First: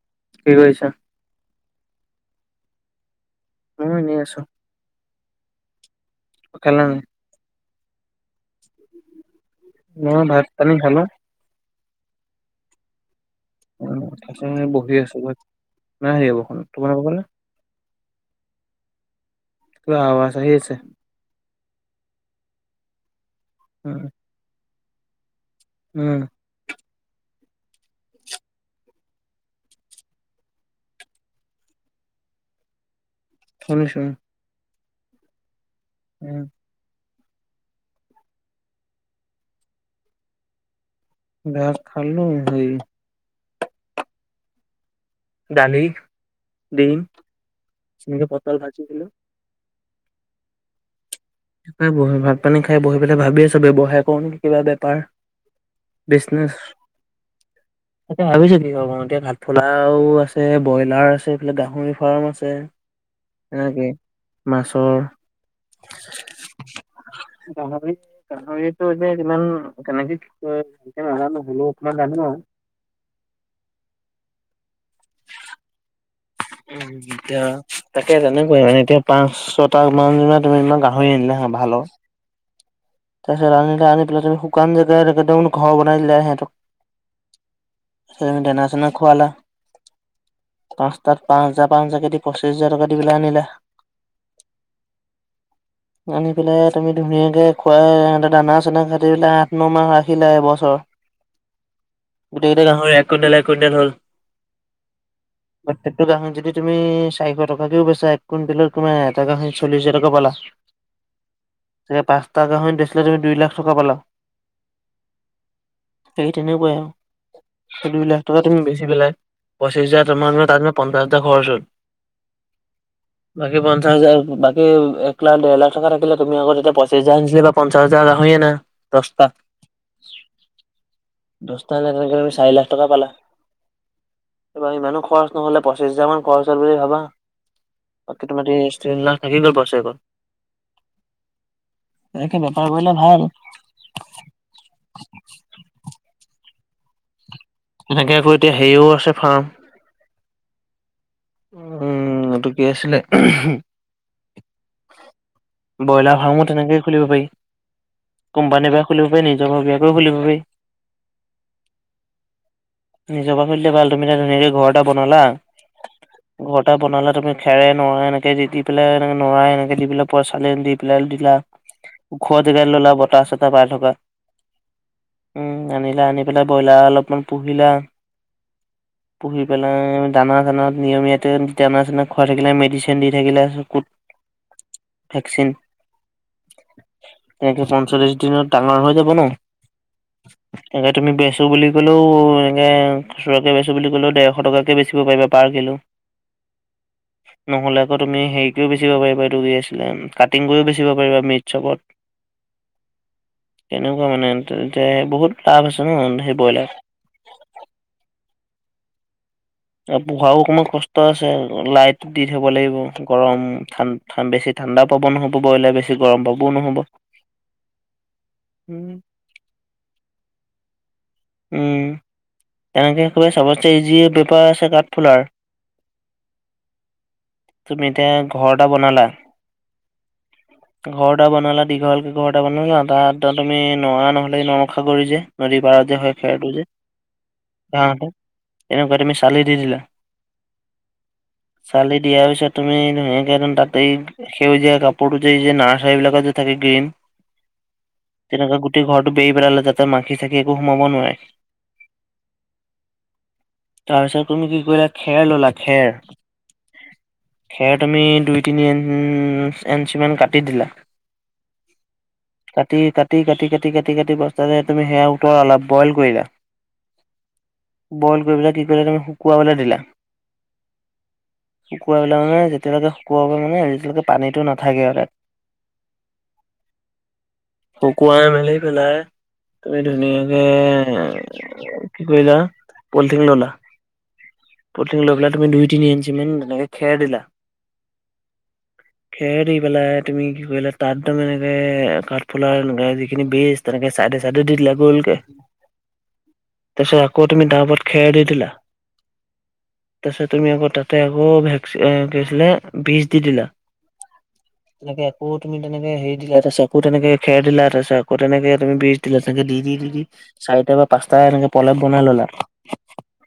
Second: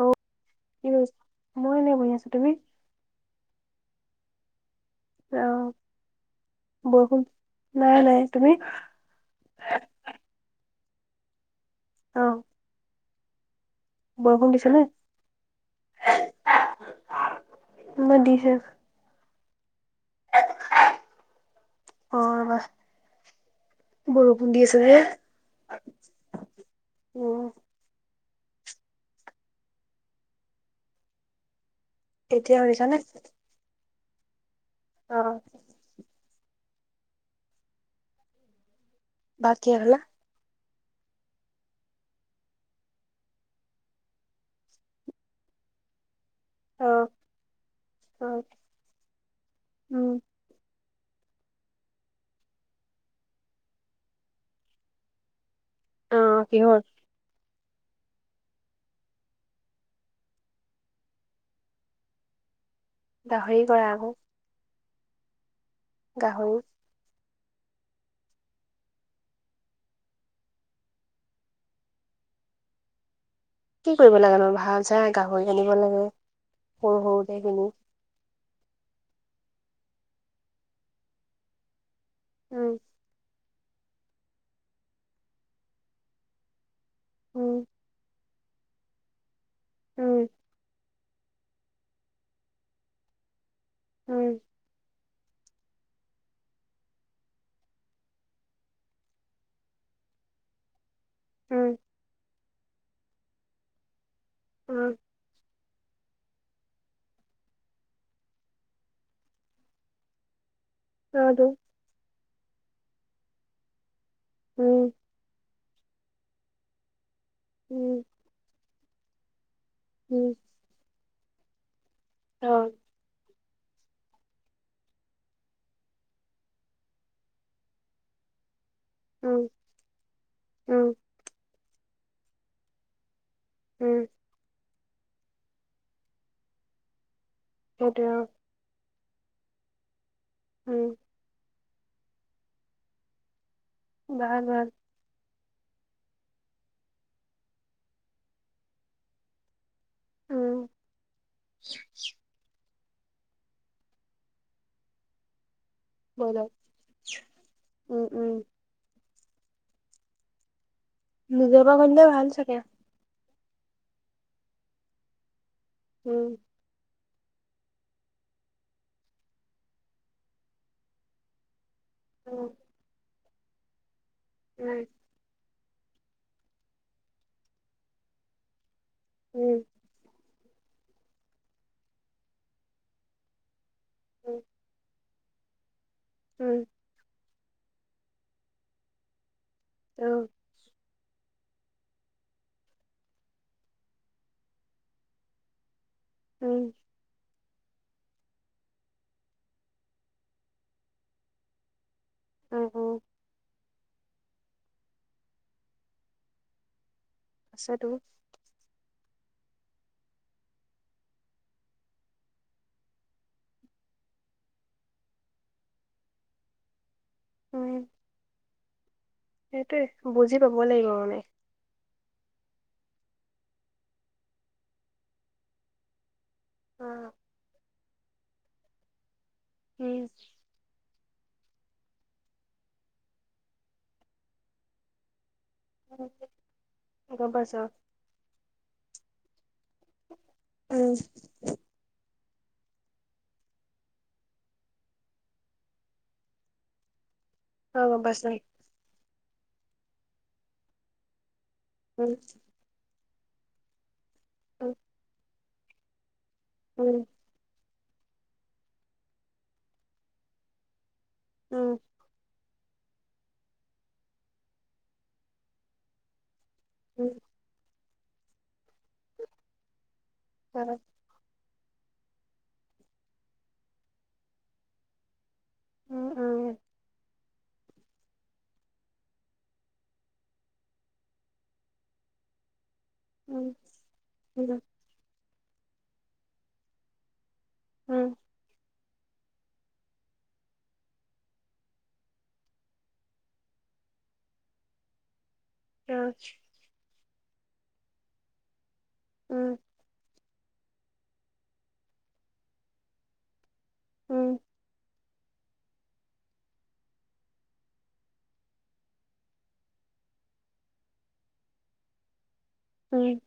অও কি কৰিছা, মই এনেই বহি আছোঁ তুমি? ময়ো এনে আছোঁ। খালা অ' নাই? বৰষুণ নাই-নাই তুমি। মই ভাত পানী খালোঁ। অ' মই বহি বৰষুণ দিছে নে আছোঁ নাই দিয়া বৰষুণ, তোমালোক ফালে? আমাৰ দিছে। পোৰা আবাছ আহি আছে। অ' ৰবা। হুম। বৰষুণ দি আছে যে। উম। উম। এতিয়া শুনিছনে? শুনিছোঁ। অ'। উম। ভাত কিহে খালা? ভাত খালোঁ [unintelligible] ডালি, অ ডিম অ এনেকে পটল ভাজি দিলোঁ। উম! এ, বহি ভাত -পানী খাই বহি পেলাই ভাবি আছোঁ! ব্যৱসায় কৰোঁ নেকি? কিবা বেপাৰ। অ বিজনেছ। কিহৰ এতিয়া ভাবিছোঁ কিহৰ [unintelligible] এতিয়া কাঠফুলাও আছে, ব্ৰইলাৰো আছে এইফালে গাহৰি ফাৰ্ম আছে। গাহৰি কৰা সেনেকে, আকৌ মাছৰ গাহৰি। [unintelligible] [unintelligible] যে, ইমান কেনেকে, কি কয়? কৰে নাজানোঁ। হ'লেও অকমান জানোঁ আও। কি কৰিব লাগেনো? ভাল চাই গাহৰি আনিব লাগে, উম সৰু -সৰুতে এতিয়া কিনি। তাকে, তেনেকৈ মানে, এতিয়া পাঁচ, ছটা মান তুমি, ইমান গাহৰি আনিলা হা! ভালৰ। উম! তাৰপিছত আনিলে, আনি পেলাই, তুমি শুকান জেগাত একদম ঘৰ বনাই দিলা এহঁতক। উম! এ, দেনা- চেনা খুৱালা? উম! পাঁচটাত পাঁচ হাজাৰ, পাঁচ হাজাৰকে দি পঁচিছ হাজাৰ টকা দি পেলাই আনিলে। উম! আনি পেলাই, তুমি ধুনীয়াকে খুৱাই, সিহঁতে দানা -চানা খাই থাকিবলে, আঠ, ন' মাহ ৰাখিলে এবছৰ। উম! গোটেইকেইটা গাহৰি এক কুইণ্টলে, এক কুইণ্টলে হ'ল। উম! [inaudible] প্ৰত্যেকটো গাাহৰি যদি তুমি, চাৰিশ টকাকেও বেচা? এক কুইণ্টেলত তোমাৰ, এটা গাহৰিত চল্লিছ হাজাৰ টকা পালা। [inaudible] অ'! তো। তাকে, পাঁচটা গাহৰি বেচিলে তুমি, দুই লাখ টকা পালা। উম! সেই তেনেকুৱাই আৰু। উম দুই লাখ টকা তুমি বেচি পেলাই পঁচিছ উম হাজাৰ [unintelligible] পঞ্চাশ হাজাৰ খৰচ হ'ল। অ'! বাকী, পঞ্চাশ হাজাৰ বাকী, এক লাখ, দেৰ লাখ টকা থাকিলে, তুমি আকৌ, তেতিয়া পইচা [unintelligible] পঞ্চাশ হাজাৰ গাহৰি আনা দহটা? উম উম দহটা গাহৰি কাৰনে, তুমি চাৰি লাখ টকা পালা। উম! এইবাৰ ইমানো খৰচ নহ'লে, পঁচিছ হাজাৰ মান খৰচ হ'ল বুলি ভাবা! সেইটোৱে অ বাকী, তোমাৰ [unintelligible] তিন লাখ থাকি গ'ল, বছেৰেকত। উম! এনেকে বেপাৰ কৰিলে ভাল! [unintelligible] তেনেকে আকৌ, এতিয়া হেৰিও আছে, ফাৰ্ম। উম! উম, এইটো কি আছিলে? ব্ৰইলাৰ ফাৰ্মো ব'লক তেনেকেই খুলিব পাৰি? উম, উম, কোম্পানীৰ পৰা খুলিব পাৰি, নিজৰ ভগীয়াকেও খুলিব পাৰি। নিজৰ ভাগৰ, নিচিনা ভাল চাগে! নিজৰ পা খুুলিলে ভাল! তুমি এটা ধুনীয়াকে ঘৰ এটা বনালা। উম! ঘৰত এটা বনালা তুমি? খেৰে, নৰাই এনেকে দি, দি পেলাই এনেকে, নৰাই এনেকে দি পেলে। ওপৰত চালি দি পেলাই দিলা, উম, ওখৰ জেগাই ললা বতাহ - চটাহ পাই থকা উম উম আনিলা, আনি পেলাই ব্ৰইলাৰ অলপমান পুহিলা পুহি উম, পেলাই দানা চানা নিয়মীয়াতে দানা- চনা খোৱাই থাকিলে, মেডিচিন দি থাকিলে ক'ত উম! ভেকচিন। উম! একে পঞ্চল্লিশ দিনত ডাঙৰ হৈ যাব ন? অ এনেকে তুমি বেচো বুলি কলেও এনে খুচুৰাকে বেচো বুলি' কলেও ডেৰশ টকাকে বেচিব পাৰিব পাৰ কিলো। উম। নহলে আকৌ তুমি হেৰি কৰিও বেচিব পাৰিবা এইটো দি আছিলে কাটিং কৰিও বেচিব পাৰিবা মিটচপত। অ অ। কেনেকুৱা মানে এতিয়া বহুত লাভ আছে ন সেই ব্ৰইলাৰ? আছাটো। আৰু পোহাও অকণমান কষ্ট আছে লাইট দি থব লাগিব গৰম ঠাণ ঠান বেছি ঠাণ্ডাও পাব নহ'ব ব্ৰইলাৰ বেছি গৰম পাবও নহ'ব। উম। উম। সেইটোৱে বুজি পাবই লাগিব মানে। উম। এনেকৈ চবতচে ইজি বেপাৰ আছে কাঠফুলাৰ। উম। তুমি এতিয়া ঘৰ এটা বনালা উম। [unintelligible] ঘৰ এটা বনালা দীঘলকৈ ঘৰ এটা বনোৱা আৰু তাত তুমি নৰা নহ'লে নৰসাগৰি যে নদীৰ পাৰত যে উম, হয় খেৰটো যে, গম পাইছোঁ ঘাঁহতে তেনেকুৱা তুমি চালি দি দিলা উম। চালি দিয়াৰ পিছত তুমি ধুনীয়াকে একদম তাতেই সেউজীয়া কাপোৰটো যে যে নাৰ্চাৰীবিলাকত যে থাকে গ্ৰীন। অ', গম পাইছোঁ তেনেকুৱা গোটেই ঘৰটো বেই পেলালে যাতে মাখি - চাকি একো সোমাব নোৱাৰে। উম। তাৰপিছত তুমি কি উম, কৰিলা খেৰ ললা খেৰ উম। খেৰ তুমি দুই তিনি ইঞ্চি মান কাটি দিলা। উম। কাটি কাটি কাটি কাটি কাটি কাটি বস্তাতে তুমি সেয়া উতলালা বইল কৰিলা। উম। বইল কৰি পেলাই কি কৰিলা তুমি শুকুৱাবলৈ দিলা? হয়। শুকুৱাই মানে যেতিয়া লেকে শুকুৱাব পৰা মানে তিয়ালৈকে পানীটো নাথাকে ইয়াতে। উম উম। শুকোৱাই মেলি পেলাই, তুমি ধুনীয়াকে এ কি কৰিলা পলথিং উম, ললা। উম, পলথিং লৈ পেলাই তুমি দুই- তিনি ইঞ্চি মান তেনেকে খেৰ দিলা। উম। খেৰ দি পেলাই তুমি কি কৰিলা তাত তুমি এনেকে কাঠফুলাৰ লগাই দি পেলাই বেষ্ট তেনেকে চাইতে চাইতে দি দিলা গো'লকে। আচ্ছা তাৰ পিছত আকৌ তুমি তাৰ ওপৰত খেৰ দি দিলা। উম তাৰপিছত তুমি আকৌ তাতে আকৌ ভেকচিন কি হৈছিলে বীজ দি দিলা। উম। তেনেকে আকৌ তুমি তেনেকে হেৰি দিলা তাৰপাছত আকৌ তেনেকে খেৰ দিলা, তাৰপাছত আকৌ তেনেকে তুমি বীজ দিলে চাগে দি দি দি দি চাৰিটা বা পাঁচটা এনেকে পলেপ বনাই ললে উম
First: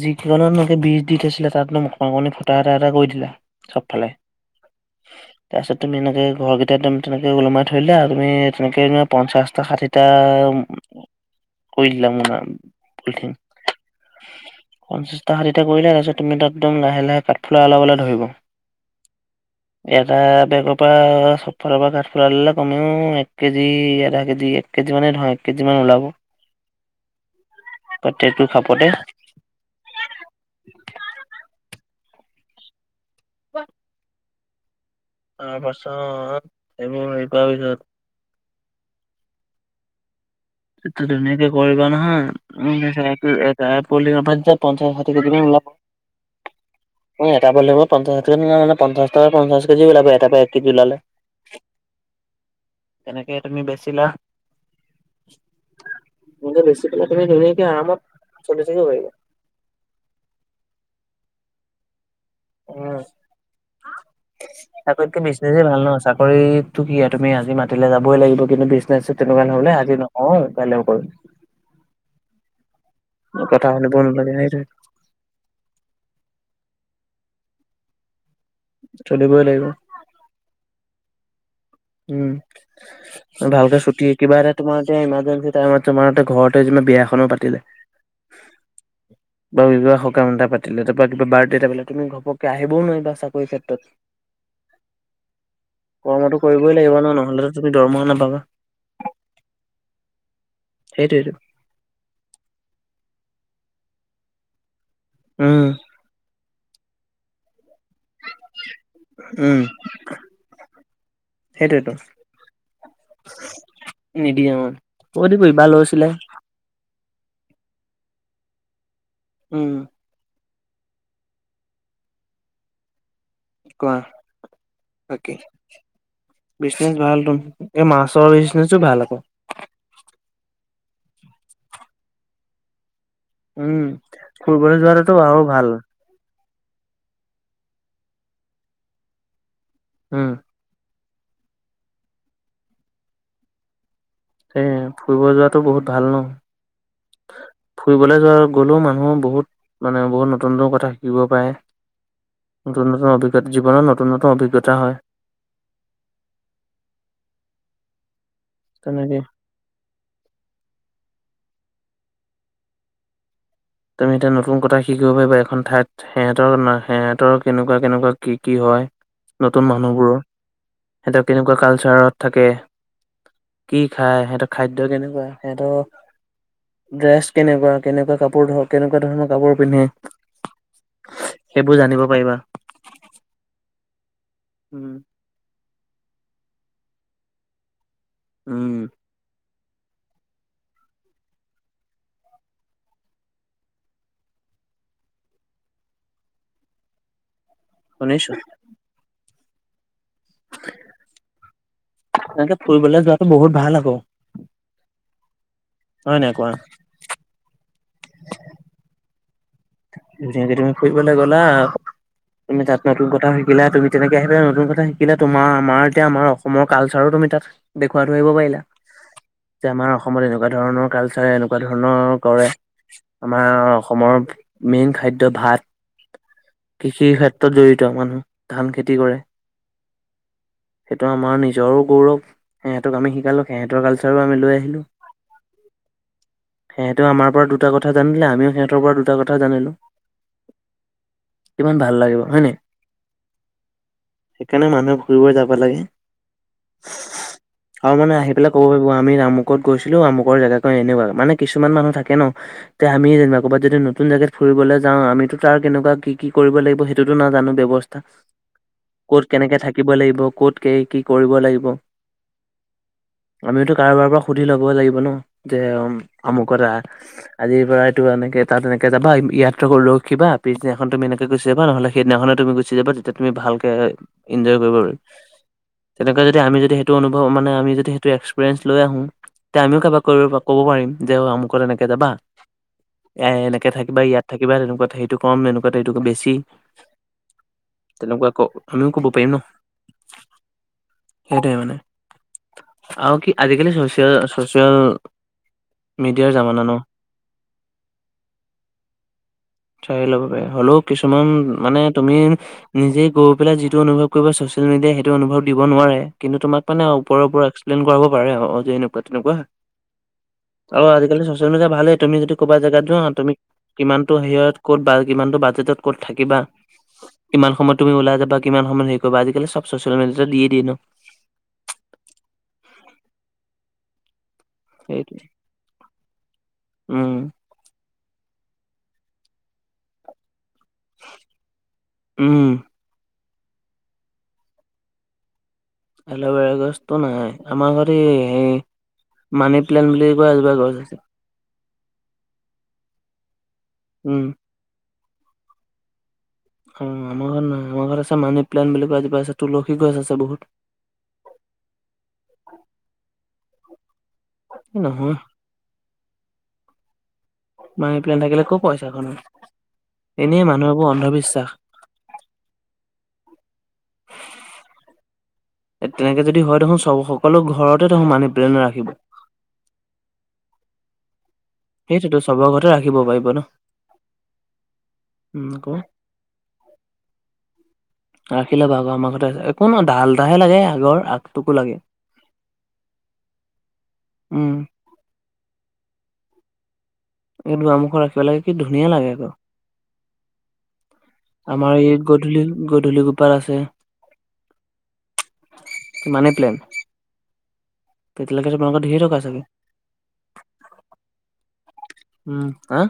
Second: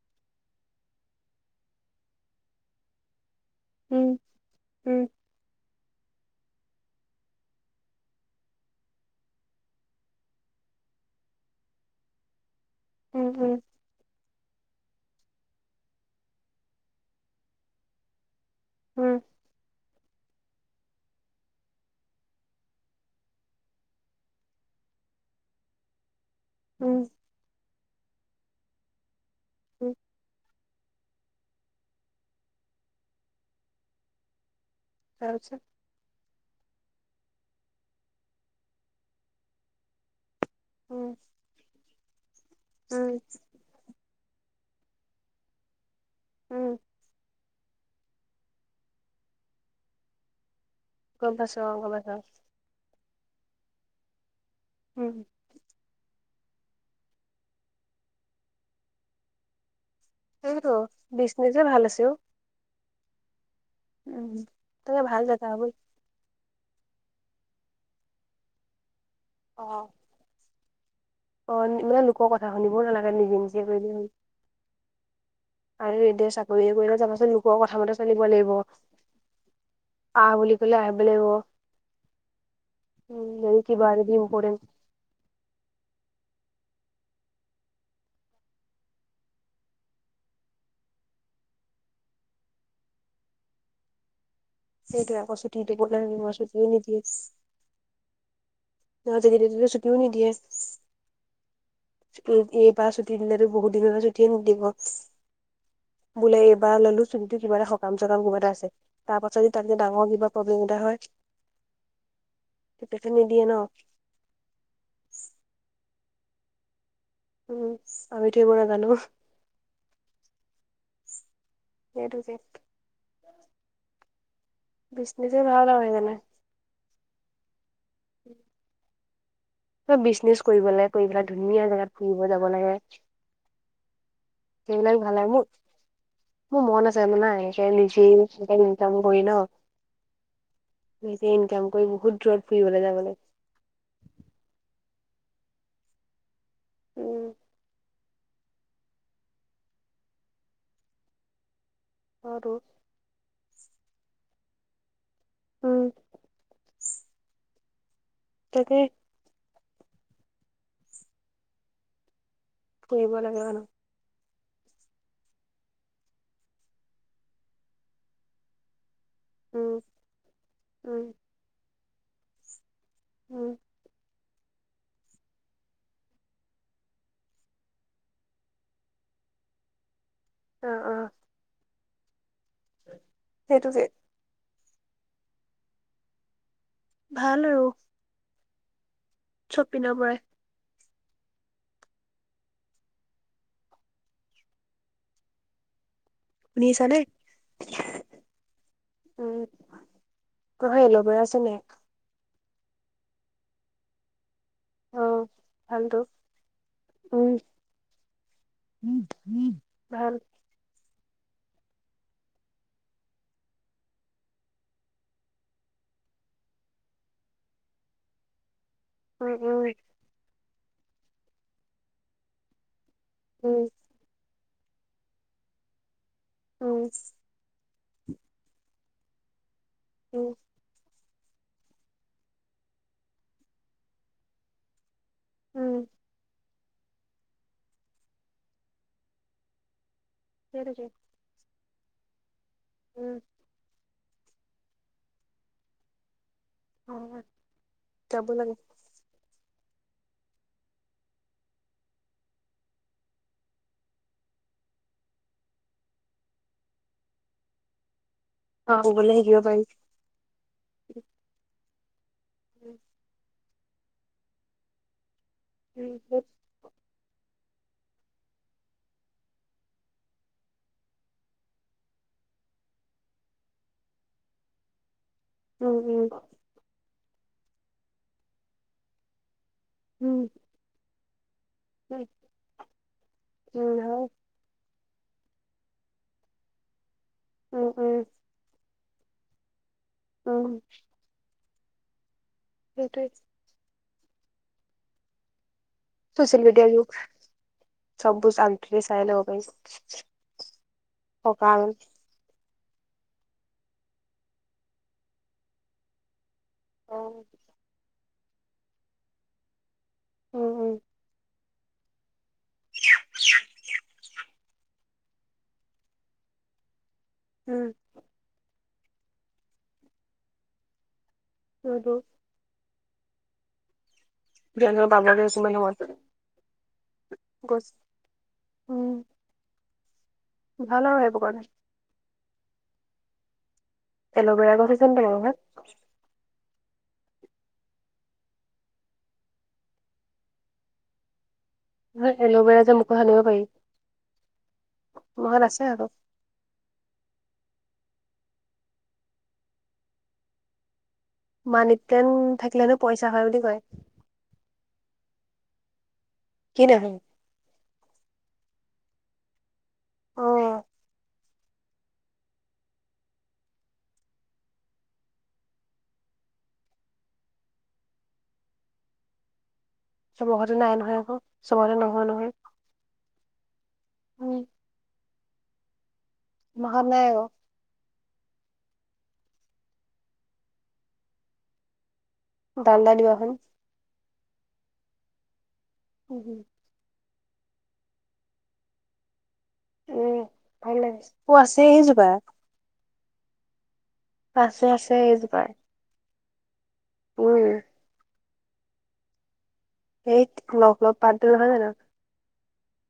যি দিননত বী দি থৈছিলে। তাত অকণনি ফুটা এটা এটা কৰি দিলে চব ফালে উম, উম তাৰপিছত তুমি এনেকে ঘৰকেইটা একদম তেনেকে ওলমাই ধৰিলে আৰু তুমি তেনেকে তহ পঞ্চাশটা ষাঠিটা এটা কৰি দিলে মুনা পলঠিন উম, পঞ্চাশটা ষাঠিটা কৰিলে তাৰপিছত তুমি তাত একদম লাহে লাহে কাঠফুলা উলাবলে ধৰিব। উম। [inaudible] এটা বেগৰ পৰা চবফালৰ পৰা কাঠফুলা ললে কমেও এক কেজি, আধা কেজি কেজিমানেই ধৰা এক কেজিমান ওলাব। উম প্ৰত্যেকটো খাপতে উম। [unintelligible] তাৰ তাৰপিছত পাছত এইবোৰ হেৰি পোৱা পিছত সেইটো উম, ধুনীয়াকে কৰিবা নহয়, উ উম। এটাত বলদি‍ংৰ পাত যে পঞ্চাশ ষাঠি কেজিমান উলাব। উম। এটা বেগত পঞ্চাশ কেজি মান পঞ্চা টকা পঞ্চাশ কেজি ওলাব। এটা পৰা এক কেজি ওলালে গম পাইছো অহ, হব‌ দিয়ক তেনেকে তুমি বেচিলা ওম তেনেকে বেছি পেলাই তুমি ধুনীয়াকে আৰামত চলি থাকিব পাৰিবা। এইয়ে তহ, বিজনেজে এহ ভাল আছে। অ উম, উম। তাকে চাকৰিতকে ভাল জেগা বিছনেছ হ'ল এহ ভাল নহ, চাকৰিত তহ কি আৰু তুমি আজি মাতিলে যাবই লাগিব। কিন্তু বিজনেছ তেনেকুৱা নোলাই অ', আজি নকৰো। কালিকে‌ কৰিম অ মানে লোকৰ কথা শুনিবও নালাগে। নিজে নিজে কৰিলে চৰ্দি লাগিছে নেকি? আৰু এতিয়া চাকৰ কৰিলে যাবাচোন লোকৰ কথা মতে চলিব লাগিব। চলিবই লাগিব। আহ বুলি কলে আহবলে লাগিব। উম, উম, যদি ভালকৈ কিবা ছুটি যদি একেবাৰে ইম্পৰ্টেণ্ট তোমাৰ ইয়াৰ ইমাৰ্জেঞ্চি টাইমত তোমাৰটো ঘৰতে যিমান বিয়াখনো পাতিলে। বা সকাম এতা পাতিলে, তাৰপৰা কিবা বাৰ্থডে এটা পাতিলে, তুমি ঘপককে আহিবও নোৱাৰিবা চাকৰি ক্ষেত্ৰত। সেইটোৱে অক, ছুটি দিব নে নিদিয়ে যাবই লাগিব নহ, নহলেটো তুমি দৰমহা নাপাবা নহয়, যেতিয়া তেতিয়া ছুটিও নিদিয়ে। সেইটোৱেইটো উ, এইবাৰ ছুটি দিলেতো বহুত দিনলৈকে ছুটিয়ে নিদিব উম। বোলে এইবাৰ ললোঁ। চোনিতি কিবা এটা সকাম চকাম হবলে‌ আছে। তাৰ পাছত যদি তাত ডাঙৰ কিবা প্ৰব্লেম এটা হয়। সেইটোৱেতো তেতিয়া নিদিয়ে নহ নিদিয়ে অহ, কৈ দিবি‌ ইবাৰ লৈছিলে। উম আমিতো এইবোৰ নাজানো। উম। সেইটো যে কোৱাে বাকী, বিজনেছে ভাল আৰু সেইকাৰণে বিষ্ণুৰ ভাল তোন। এই মাছৰ বিজনেচ টো ভাল আক। বিজনেছ কৰিব লাগে কৰি পেলাই ধুনীয়া জোগাত ফুৰিব যাব লাগে। উম, ফুৰিবলৈ সেইবিলাক যোৱাটোতো ভাল লাগে আৰু মোৰ। মোৰ মন আছে মানে এনেকে নিজে সনেকে ইন কাম কৰি ন। উম। নিজে ইনকাম কৰি বহুত দূৰত ফুৰিবলে যাবলে। এ ফুৰিব যোৱাতো বহুত ভাল ন। উম। ফুৰিবলৈ যোৱা গ'লেও মানুহৰ বহুত, মানে বহুত নতুন-নতুন কথা শিকিব পাৰে। হয়তো নতুন-নতুন অভিজ্ঞতা জীৱনৰত নতুন-নতুন অভিজ্ঞতা হয়। উম। তাকে। তাকে। কৰিব লাগে [unintelligible] তুমি এতিয়া নতুন কথা শিকিব পাৰিবা এখন ঠাইত। সিহঁতৰ ন সিহঁতৰ কেনেকুৱা কেনেকুৱা কি কি হয়। নতুন উম মানুহবোৰৰ। উম সিহঁতে কেনেকুৱা কালচাৰত থাকে। উম। কি খাই সিহঁতৰ খাদ্য কেনেকুৱা সিহঁতৰ, ড্ৰেছ কেনেকুৱা, কেনেকুৱা কাপোৰ ধ কেনেকুৱা ধৰণৰ কাপোৰ পিন্ধে। অ অ। সেইবোৰ জানিব পাৰিবা। সেইটো যে, উম। ভাল আৰু উম। চবপিনৰ পৰাই। শুনিছানে। শুনিছো। উম, তোমাৰ এল'ভেৰা আছে নি। এনেকে ফুৰিবলৈ যোৱাটো বহুত ভাল আক। অ, ভালটো, হয় নাই কোৱা উম। ভাল যেনেকৈ তুমি ফুৰিবলৈ গলা। তুমি তাত নতুন কথা শিকিলা, তুমি তেনেকে তুমি তাত নতুন কথা শিকিলা তুমি তেনেকে আহি নতুন কথা শিকিলা, তোমাৰ আমাৰ এতিয়া আমাৰ অসমৰ কালচাৰো তুমি তাত দেখুৱাইথৈ আহিব পাৰিলা। যাব যে আমাৰ অসমত এনেকুৱা ধৰণৰ কালচাৰে এনেকুৱা ধৰণৰ কৰে। আমাৰ অসমৰ মেইন খাদ্য ভাত, কৃষিৰ ক্ষেত্ৰ ত জড়িত মানুহ, ধান খেতি কৰে। উম, সেইটো আমাৰ নিজৰো গৌৰৱ, সিহঁতক আমি শিকালোঁ সিহঁতৰ কালচাৰো আমি লৈ আহিলোঁ। উম, সিহঁতেও আমাৰ পৰা দুটা কথা জানিলে আমিও সিহঁতৰ পৰা দুটা কথা জানিলোঁ। [unintelligible] কিমান ভাল লাগিব, হয় নাই। উম সেইকাৰণে মানুহে ঘুৰিব যাব লাগে, আৰু মানে আহি পেলাই লাগে কব পাৰিবি ত' আমি আমুকত গৈছিলো আমুকৰ জেগাকন এনেকোৱা, মানে কিছুমান মানুহ থাকে ন তে আমিয়ে জেনেবা ক'বাত যদি ন নতুন জেগাত ফুৰিবলৈ যাওঁ, আমিতো তাৰ কেনেকুৱা কি কি কৰিব লাগিব সেইটোতো নাজানো ব্যৱস্থা। ক'বলৈ ক'ত শিকিব কেনেকে পাৰি। থাকিব লাগিব, ক'ত কি কৰিব লাগিব। উম আমিওটো কাৰোবাৰ পৰা সুধি লব লাগিব ন যে আমুকত আ আজিৰ পৰা এইটো এনেকে তাত এনে যাবা ইয়াত ৰখিবা পিছদিনাখন এনেকে গুচি যাবা নহ'লে সেইদিনাখনে তুমি গুচি যাবা তেতিয়া তুমি ভালকে এনজয় কৰিব পাৰি। উম, উম, উম, তেনেকোৱা যদি আমি যদি সেইটো অনুভৱ মানে আমি যদি সেইটো এক্সপিৰিয়েঞ্চ লৈ আহো তেতিয়া আমিও কাৰবাক উম, কৰিব পাৰো ক'ব পাৰিম যে অমুকত এনেকে যাবা এ এনেকে উম, থাকিবা হয়। ইয়াত ইয়াত থাকিবা তেনেকোৱা সেইটো কম তেনেকোৱা এইটো বেছি উম, উম, তেনেকোৱা ক আমি ক'ব পাৰিম ন। উম। সেইটোৱে মানে সেইটোৱে আৰু কি আজিকালি চচিয়েল চচিয়েল মিডিয়াৰ চচিয়েল জামানা মেদিয়াৰ ন যোগ সব বোৰ আগ দিনা চাই লব পাৰি চাই ল'ব পাৰি হ'লেও কিছুমান সকাল মানে। তুমি নিজেই গৈ পেলাই যিটো অনুভৱ কৰিব ছচিয়েল মিডিয়াই সেইটো অনুভৱ দিব নোৱাৰে কিন্তু তোমাক মানে ওপৰে উম, ওপৰে এক্সপ্লেইন কৰাব পাৰে অ এনেকোৱা তেনেকোৱা উম, আৰু আজিকালি চচি য়েল মিডিয়া ভালে তুমি যদি ক'বা জেগাত যোৱা তুমি কিমানটো হেৰিয়ত কত বা কিমানটো বাজেটত কত থাকিবা কিমানটো উম, সময়ত তুমি ওলাই যাবা কিমান সময়ত হেৰি কৰিবা আজিকালি চব ছচিয়েল মিডিয়াতে দিয়ে দিয়ে ন। হয় তো কিমান সময়ত পাবগে সেইটোৱে কিমান সময়ত উম গৈছো উম। ভাল আৰু সেইবোৰ কাৰণে। উম। এল'ভেৰা গছ আছে নে তোমালোকৰ ঘৰত। এল'ভেৰা গছতো নাই আমাৰ ঘৰতে এই হেৰি মানি প্লেণ বুলি কোৱা এজোপা গছ‌ আছে। হে এল'ভেৰা যে মুখত সানিব পাৰি। উম। আম ঘৰত আছে আক উম আমাৰ ঘৰত নাই আমাৰ ঘৰত আছে মানি প্লেন বুলি কোৱা এজোপা আছে তুলসী গছ আছে বহুত। মানি প্লেন থাকিলেনো পইচা হয় বুলি কয়। এ নহয়। কি নহয় মানি প্লেন থাকিলে ক' পইচা হয়নো অ এনে মানুহৰ এইবোৰ অন্ধবিশ্বাস। [unintelligible] তেনেকে যদি হয় দেখোন চব সকলো ঘৰতে দেখোন মানি প্লেন ৰাখিব। চব ঘতে নাই নহয় আকৌ চবতে নহয় নহয়। চব ঘতে ৰাখিব পাৰিব ন। উম। উম ক। আমা ঘত নাই আক [inaudible] ৰাখিলবা আকৌ আমাৰ ঘতে আছে একো নহয় ডাল এটাহে লাগে আগৰ আগটোকো লাগে। দাল এটা দিবা চোন উম হু হু এই দোৱামুখ ৰাখিব লাগে কি ধুনীয়া লাগে আকৌ। উম ভাল লাগিছে। অ আছে আমাৰ এই এইজোপা গধূলি- গধূলি গোপাল আছে। পাছো আছে এইজোপাৰ। মানি প্লেন। উম। তেতিয়ালকে তোালোকৰ ধেৰ থকা চাগে? সেই লগ লগ পাৰ দিলো নহয় জানো। উম হা!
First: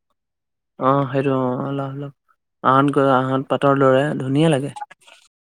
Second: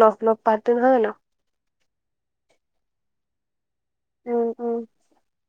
লগ লগ পাতটো অ নহয় জানো সেই অ অলপ অলপ আহতৈ আহত পাতৰ লৰে উম ধুনীয়া লাগে। উম